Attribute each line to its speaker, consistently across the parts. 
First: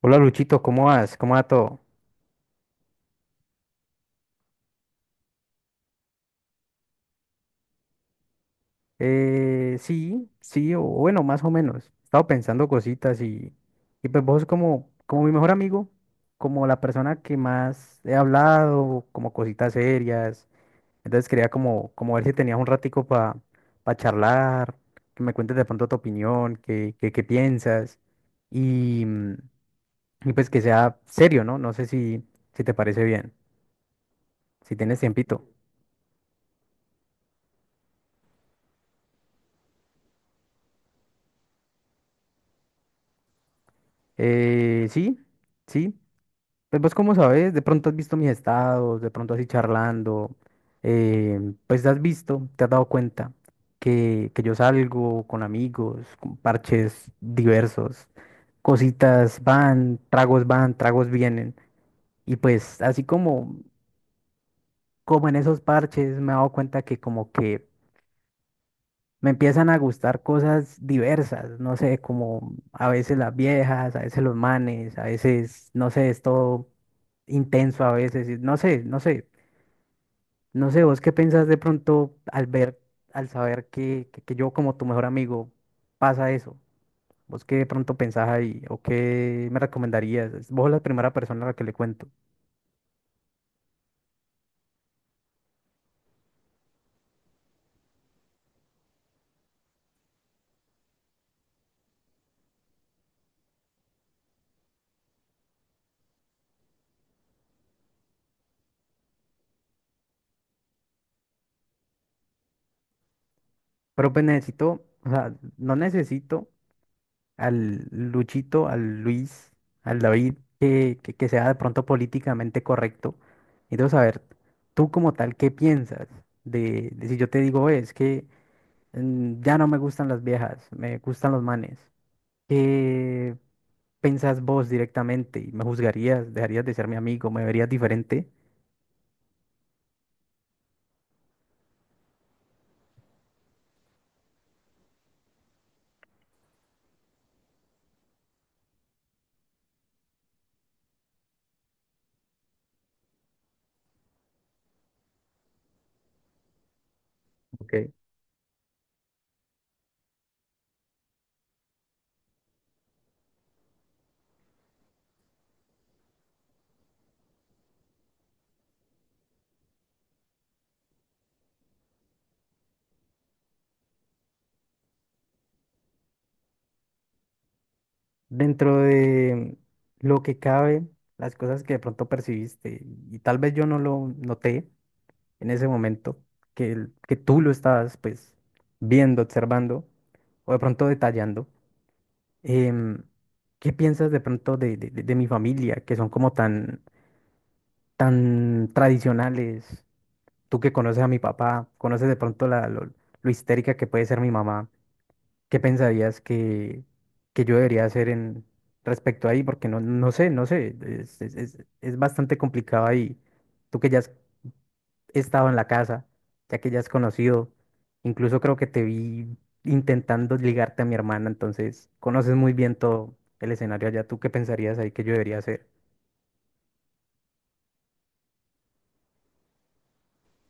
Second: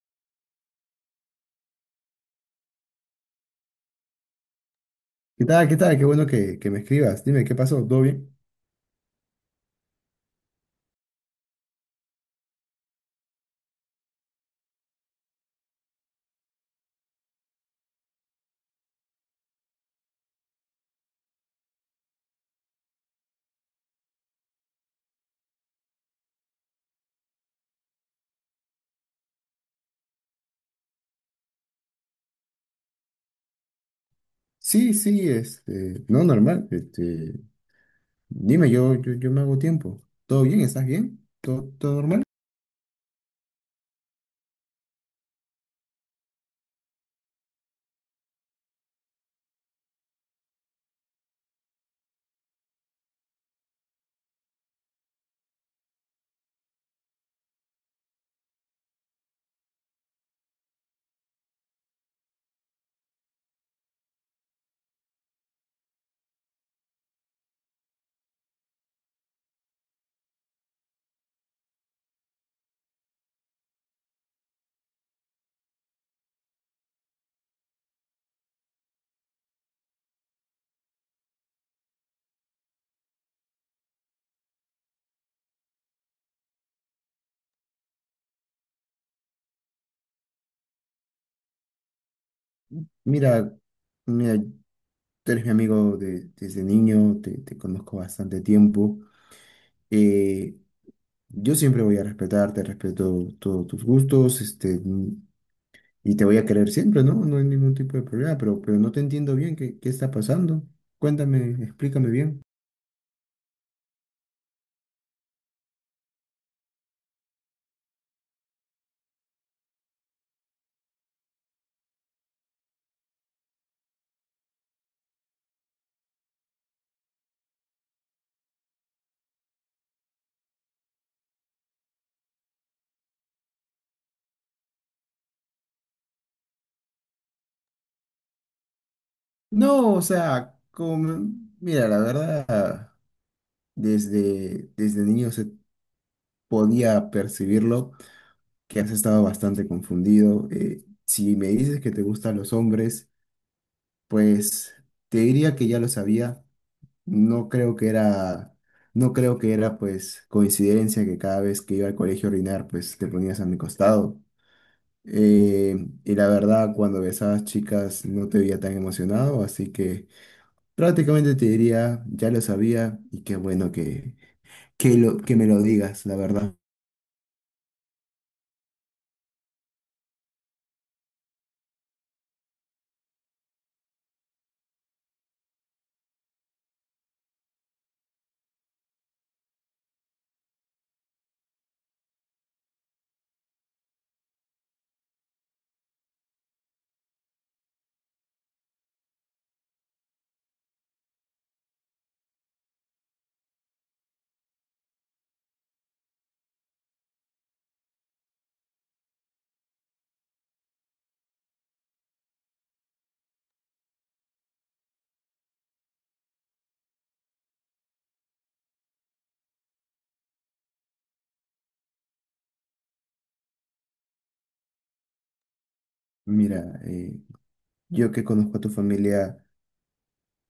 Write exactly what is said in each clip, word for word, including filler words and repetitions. Speaker 1: Hola Luchito, ¿cómo vas? ¿Cómo va todo?
Speaker 2: ¿Qué tal? ¿Qué tal? Qué bueno que, que me escribas. Dime, ¿qué pasó? ¿Todo bien?
Speaker 1: Eh, sí, sí, o bueno, más o menos. He estado pensando cositas y, y pues vos como, como mi mejor amigo, como la persona que más he hablado, como cositas serias. Entonces quería como, como ver si tenías un ratico para charlar, que me cuentes de pronto tu opinión, qué, qué, qué piensas y, mm, y pues que sea serio, ¿no? No sé si, si te parece bien, si
Speaker 2: Sí,
Speaker 1: tienes
Speaker 2: sí,
Speaker 1: tiempito.
Speaker 2: este, no, normal. Este, dime, yo, yo, yo me hago tiempo. ¿Todo bien? ¿Estás bien? ¿Todo, todo normal?
Speaker 1: Eh, sí, sí. Pues vos cómo sabes, de pronto has visto mis estados, de pronto así charlando, eh, pues has visto, te has dado cuenta que, que yo salgo con amigos, con parches diversos, cositas van, tragos van, tragos vienen, y pues así como, como en esos parches me he dado cuenta que como que me empiezan a gustar cosas diversas, no sé, como a veces las viejas, a veces los manes, a veces, no sé, es todo intenso a veces, y no sé, no sé. No sé, vos qué pensás de pronto al ver, al saber que, que, que yo como tu mejor amigo pasa eso. ¿Vos qué de pronto pensás ahí o qué me recomendarías? Es- Vos la primera persona a la que le cuento.
Speaker 2: Mira, mira, tú eres mi amigo de- desde niño, te, te conozco bastante tiempo. Eh, yo siempre voy a respetarte, respeto todos tus gustos, este, y te voy a querer siempre, ¿no? No hay ningún tipo de problema, pero, pero no te entiendo bien qué, qué está pasando. Cuéntame, explícame bien.
Speaker 1: Pero pues necesito, o sea, no necesito al Luchito, al Luis, al David, que, que, que sea de pronto políticamente correcto, y debo saber, tú como tal, ¿qué piensas de, de si yo te digo: "Oye, es que mm, ya no me gustan las viejas, me gustan los manes"? Pensás vos directamente y me juzgarías, dejarías de ser mi amigo, me verías diferente.
Speaker 2: No, o sea, como, mira, la verdad, desde, desde niño se podía percibirlo, que has estado bastante confundido. Eh, si me dices que te gustan los hombres, pues te diría que ya lo sabía. No creo que
Speaker 1: Ok.
Speaker 2: era, no creo que era pues coincidencia que cada vez que iba al colegio a orinar, pues te ponías a mi costado. Eh, y la verdad, cuando besabas chicas no te veía tan emocionado, así que... Prácticamente te diría, ya lo sabía y qué bueno que, que, lo, que me lo digas, la verdad.
Speaker 1: Dentro de lo que cabe, las cosas que de pronto percibiste y tal vez yo no lo noté en ese momento, que, el- que tú lo estabas pues viendo, observando o de pronto detallando. em, ¿Qué piensas de pronto de, de- de- de mi familia, que son como tan, tan tradicionales? Tú que conoces a mi papá, conoces de pronto la, lo, lo histérica que puede ser mi mamá. ¿Qué pensarías que, que yo debería hacer en respecto ahí? Porque no, no sé, no sé, es, es, es- es bastante complicado ahí. Tú que ya has estado en la casa, ya que ya has conocido, incluso creo que te vi intentando ligarte a mi hermana, entonces conoces muy bien todo el escenario allá. ¿Tú qué pensarías ahí que yo debería hacer?
Speaker 2: Mira, eh, yo que conozco a tu familia,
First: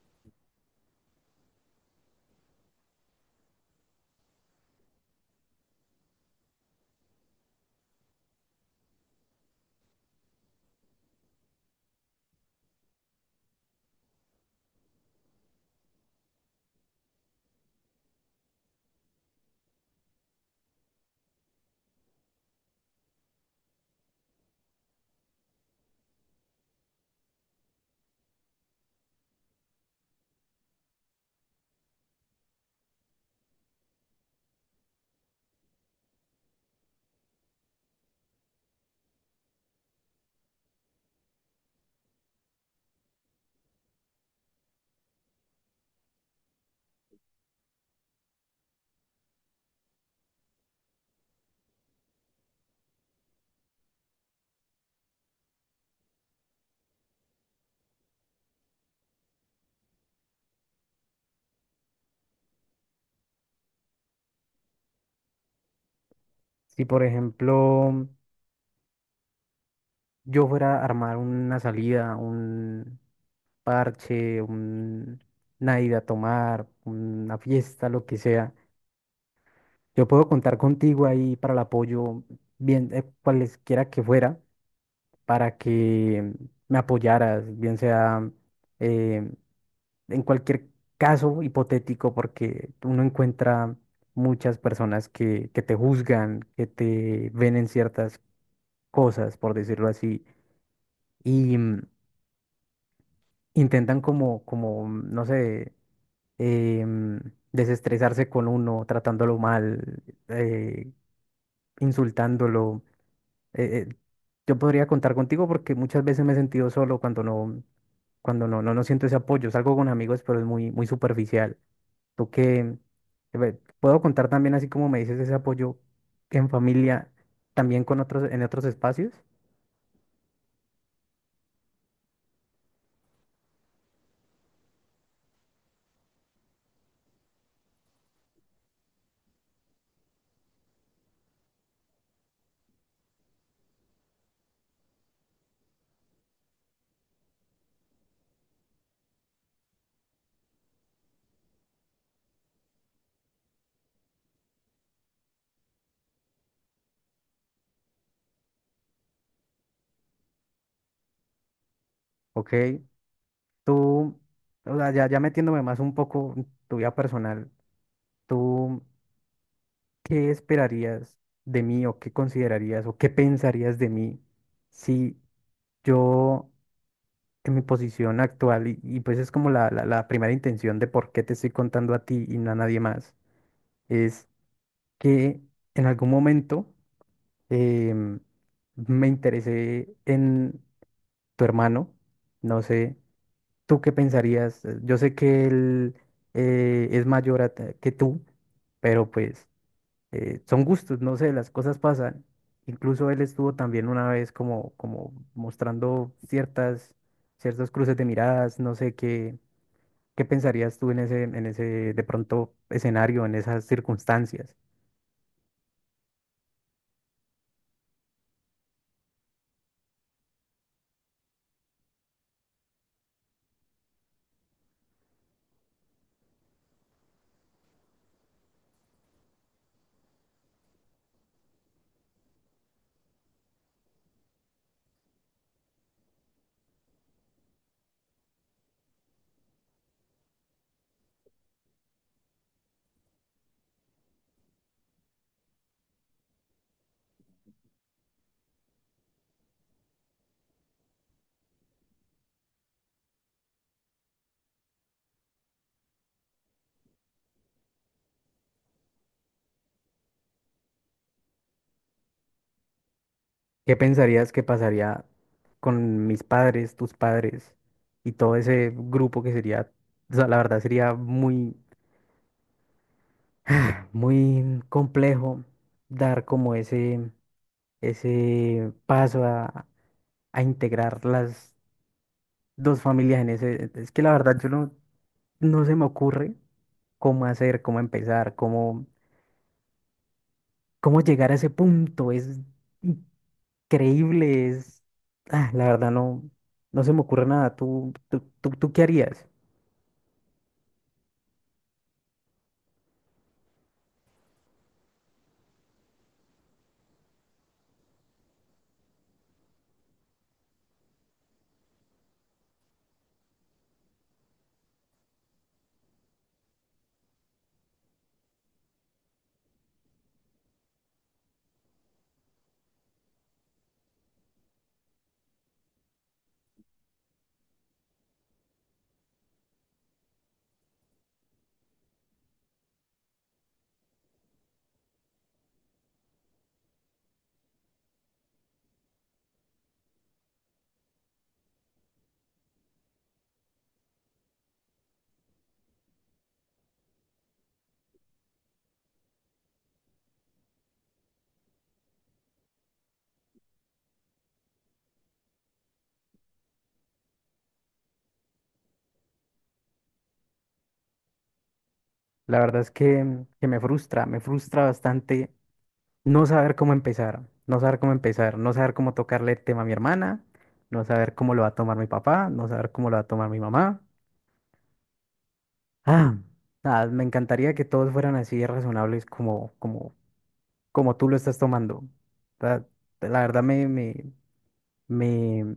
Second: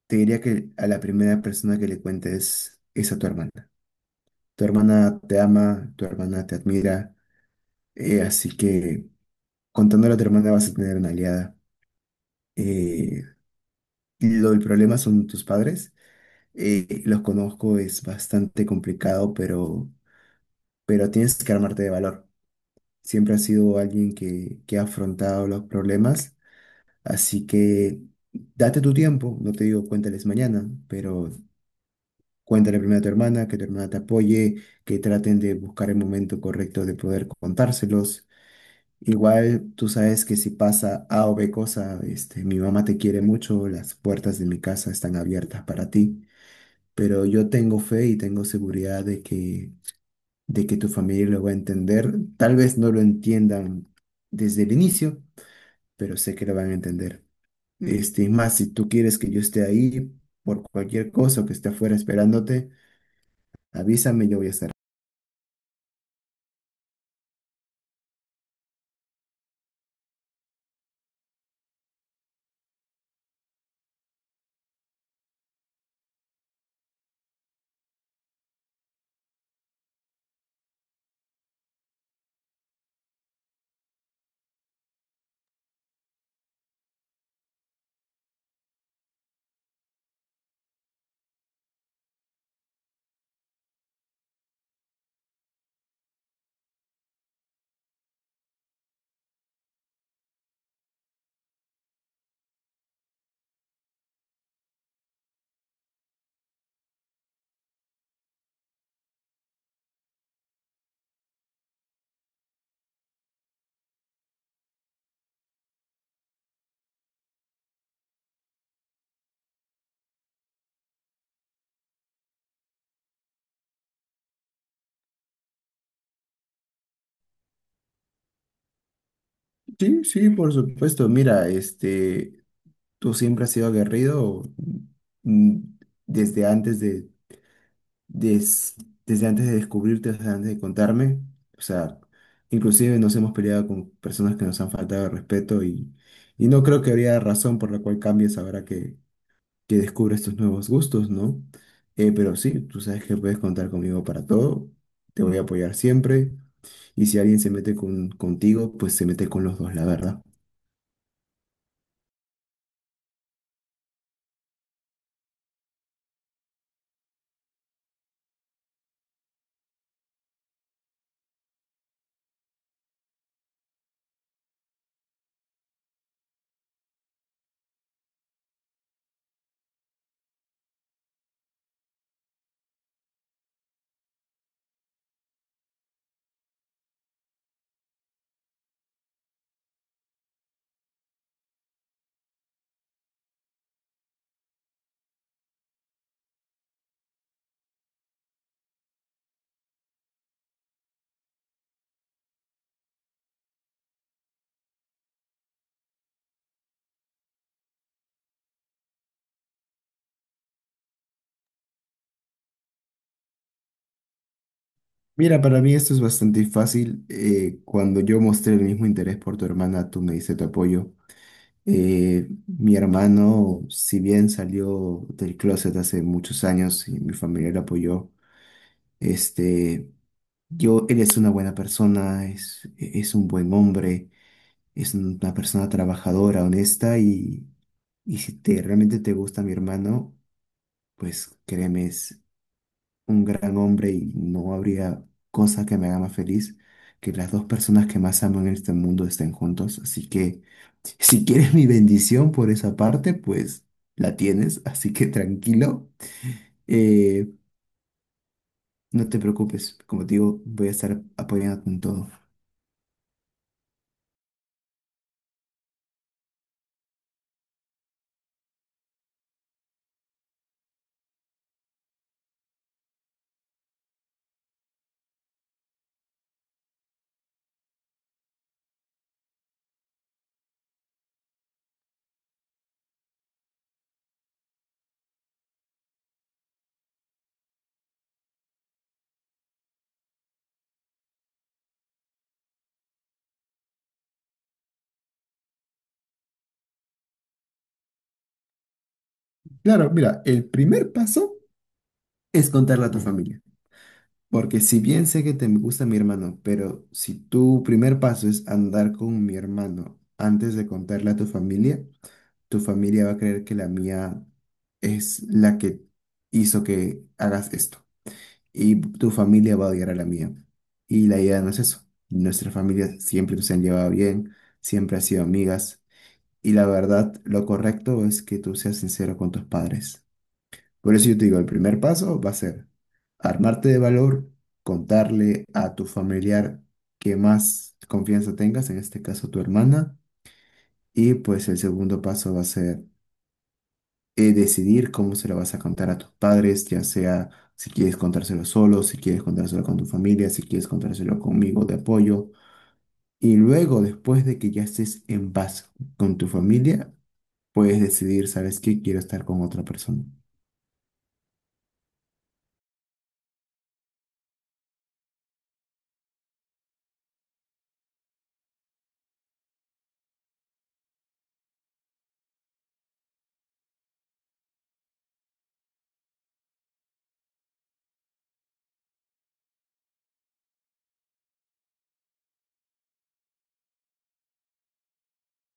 Speaker 2: te diría que a la primera persona que le cuentes es a tu hermana. Tu hermana te ama, tu hermana te admira, eh, así que contándole a tu hermana vas a tener una aliada. Eh, lo, el problema son tus padres, eh, los conozco, es bastante complicado, pero, pero tienes que armarte de valor. Siempre has sido alguien que, que ha afrontado los problemas, así que date tu tiempo, no te digo cuéntales mañana, pero cuéntale primero a tu hermana, que tu hermana te apoye, que traten de buscar el momento correcto de poder contárselos. Igual tú sabes que si pasa A o B cosa, este, mi mamá te quiere mucho, las puertas de mi casa están abiertas para ti, pero yo tengo fe y tengo seguridad de que, de que tu familia lo va a entender. Tal vez no lo entiendan desde el inicio, pero sé que lo van a entender. Este, y más, si tú quieres que yo esté ahí por cualquier cosa o que esté afuera esperándote, avísame, yo voy a estar.
Speaker 1: Si, por ejemplo, yo fuera a armar una salida, un parche, un, una ida a tomar, una fiesta, lo que sea. Yo puedo contar contigo ahí para el apoyo, bien, eh, cualesquiera que fuera, para que me apoyaras, bien sea eh, en cualquier caso hipotético, porque uno encuentra muchas personas que, que te juzgan, que te ven en ciertas cosas, por decirlo así, y mm, intentan como, como, mm, no sé, eh, mm, desestresarse con uno, tratándolo mal, eh, insultándolo. eh, eh, yo podría contar contigo porque muchas veces me he sentido solo cuando no, cuando no, no, no siento ese apoyo. Salgo con amigos, pero es muy, muy superficial. Tú que ve, puedo contar también, así como me dices, ese apoyo en familia, también con otros, en otros espacios.
Speaker 2: Sí, sí, por supuesto. Mira, este, tú siempre has sido aguerrido mm, desde antes de, des- desde antes de descubrirte, desde antes de contarme. O sea, inclusive nos hemos peleado con personas que nos han faltado el respeto y, y no creo que habría razón por la cual cambies ahora que que descubres estos nuevos gustos, ¿no? Eh, pero sí, tú sabes que puedes contar conmigo para todo, te voy a apoyar siempre y si alguien se mete con, contigo, pues se mete con los dos, la verdad.
Speaker 1: Ok, tú, o sea, ya, ya metiéndome más un poco en tu vida personal, ¿tú qué esperarías de mí o qué considerarías o qué pensarías de mí si yo que mi posición actual y, y pues es como la, la, la primera intención de por qué te estoy contando a ti y no a nadie más, es que en algún momento em, me interesé en tu hermano, no sé, ¿tú qué pensarías? Eh, Yo sé que él eh, es mayor a t- que tú, pero pues eh, son gustos, no sé, las cosas pasan. Incluso él estuvo también una vez como, como mostrando ciertas, ciertos cruces de miradas, no sé qué. ¿Qué pensarías tú en ese, en ese de pronto escenario, en esas circunstancias?
Speaker 2: Mira, para mí esto es bastante fácil. Eh, cuando yo mostré el mismo interés por tu hermana, tú me diste tu apoyo. Eh, mi hermano, si bien salió del closet hace muchos años y mi familia lo apoyó, este, yo, él es una buena persona, es, es un buen hombre, es una persona trabajadora, honesta y, y si te, realmente te gusta mi hermano, pues créeme, es un gran hombre y no habría cosa que me haga más feliz que las dos personas que más amo en este mundo estén juntos. Así que si quieres mi bendición por esa parte, pues la tienes, así que tranquilo. Eh, no te preocupes, como te digo, voy a estar apoyándote en todo.
Speaker 1: ¿Qué pensarías que pasaría con mis padres, tus padres y todo ese grupo que sería, o sea, la verdad sería muy, muy complejo dar como ese, ese paso a, a integrar las dos familias en ese. Es que la verdad yo no, no se me ocurre cómo hacer, cómo empezar, cómo, cómo llegar a ese punto. Es creíbles. Ah, la verdad no, no se me ocurre nada. ¿Tú, tú, tú, tú qué harías?
Speaker 2: Claro, mira, el primer paso es contarle a tu familia. Porque si bien sé que te gusta mi hermano, pero si tu primer paso es andar con mi hermano antes de contarle a tu familia, tu familia va a creer que la mía es la que hizo que hagas esto. Y tu familia va a odiar a la mía. Y la idea no es eso. Nuestras familias siempre se han llevado bien, siempre han sido amigas. Y la verdad, lo correcto es que tú seas sincero con tus padres. Por eso yo te digo, el primer paso va a ser armarte de valor, contarle a tu familiar que más confianza tengas, en este caso tu hermana, y pues el segundo paso va a ser eh, decidir cómo se lo vas a contar a tus padres, ya sea si quieres contárselo solo, si quieres contárselo con tu familia, si quieres contárselo conmigo de apoyo. Y luego, después de que ya estés en paz con tu familia, puedes decidir, ¿sabes qué? Quiero estar con otra persona.
Speaker 1: La verdad es que, que me frustra, me frustra bastante no saber cómo empezar, no saber cómo empezar, no saber cómo tocarle el tema a mi hermana, no saber cómo lo va a tomar mi papá, no saber cómo lo va a tomar mi mamá. Ah, nada, me encantaría que todos fueran así de razonables como, como, como tú lo estás tomando. La, la verdad me, me, me,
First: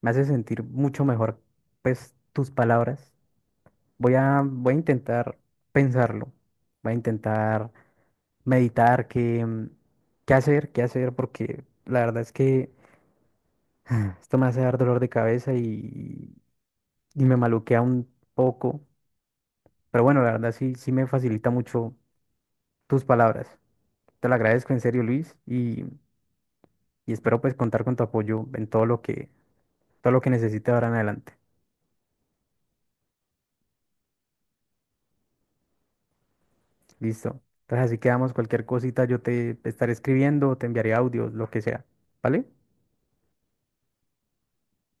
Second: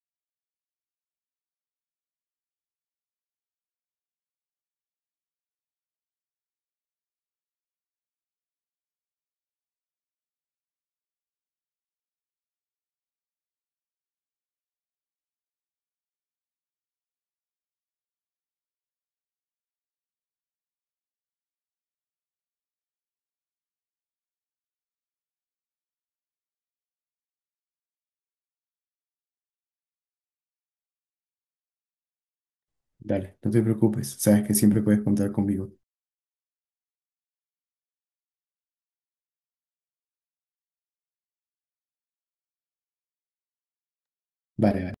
Speaker 1: me hace sentir mucho mejor, pues, tus palabras. Voy a, voy a intentar pensarlo. Voy a intentar meditar qué, mm, qué hacer, qué hacer, porque la verdad es que esto me hace dar dolor de cabeza y, y me maluquea un poco. Pero bueno, la verdad sí, sí me facilita mucho tus palabras. Te lo agradezco en serio, Luis, y, y espero pues contar con tu apoyo en todo lo que, todo lo que necesite ahora en adelante.
Speaker 2: Dale, no te preocupes, sabes que siempre puedes contar conmigo.
Speaker 1: Listo. Entonces así quedamos, cualquier cosita yo te estaré escribiendo, te enviaré audios, lo que sea. ¿Vale?
Speaker 2: Vale.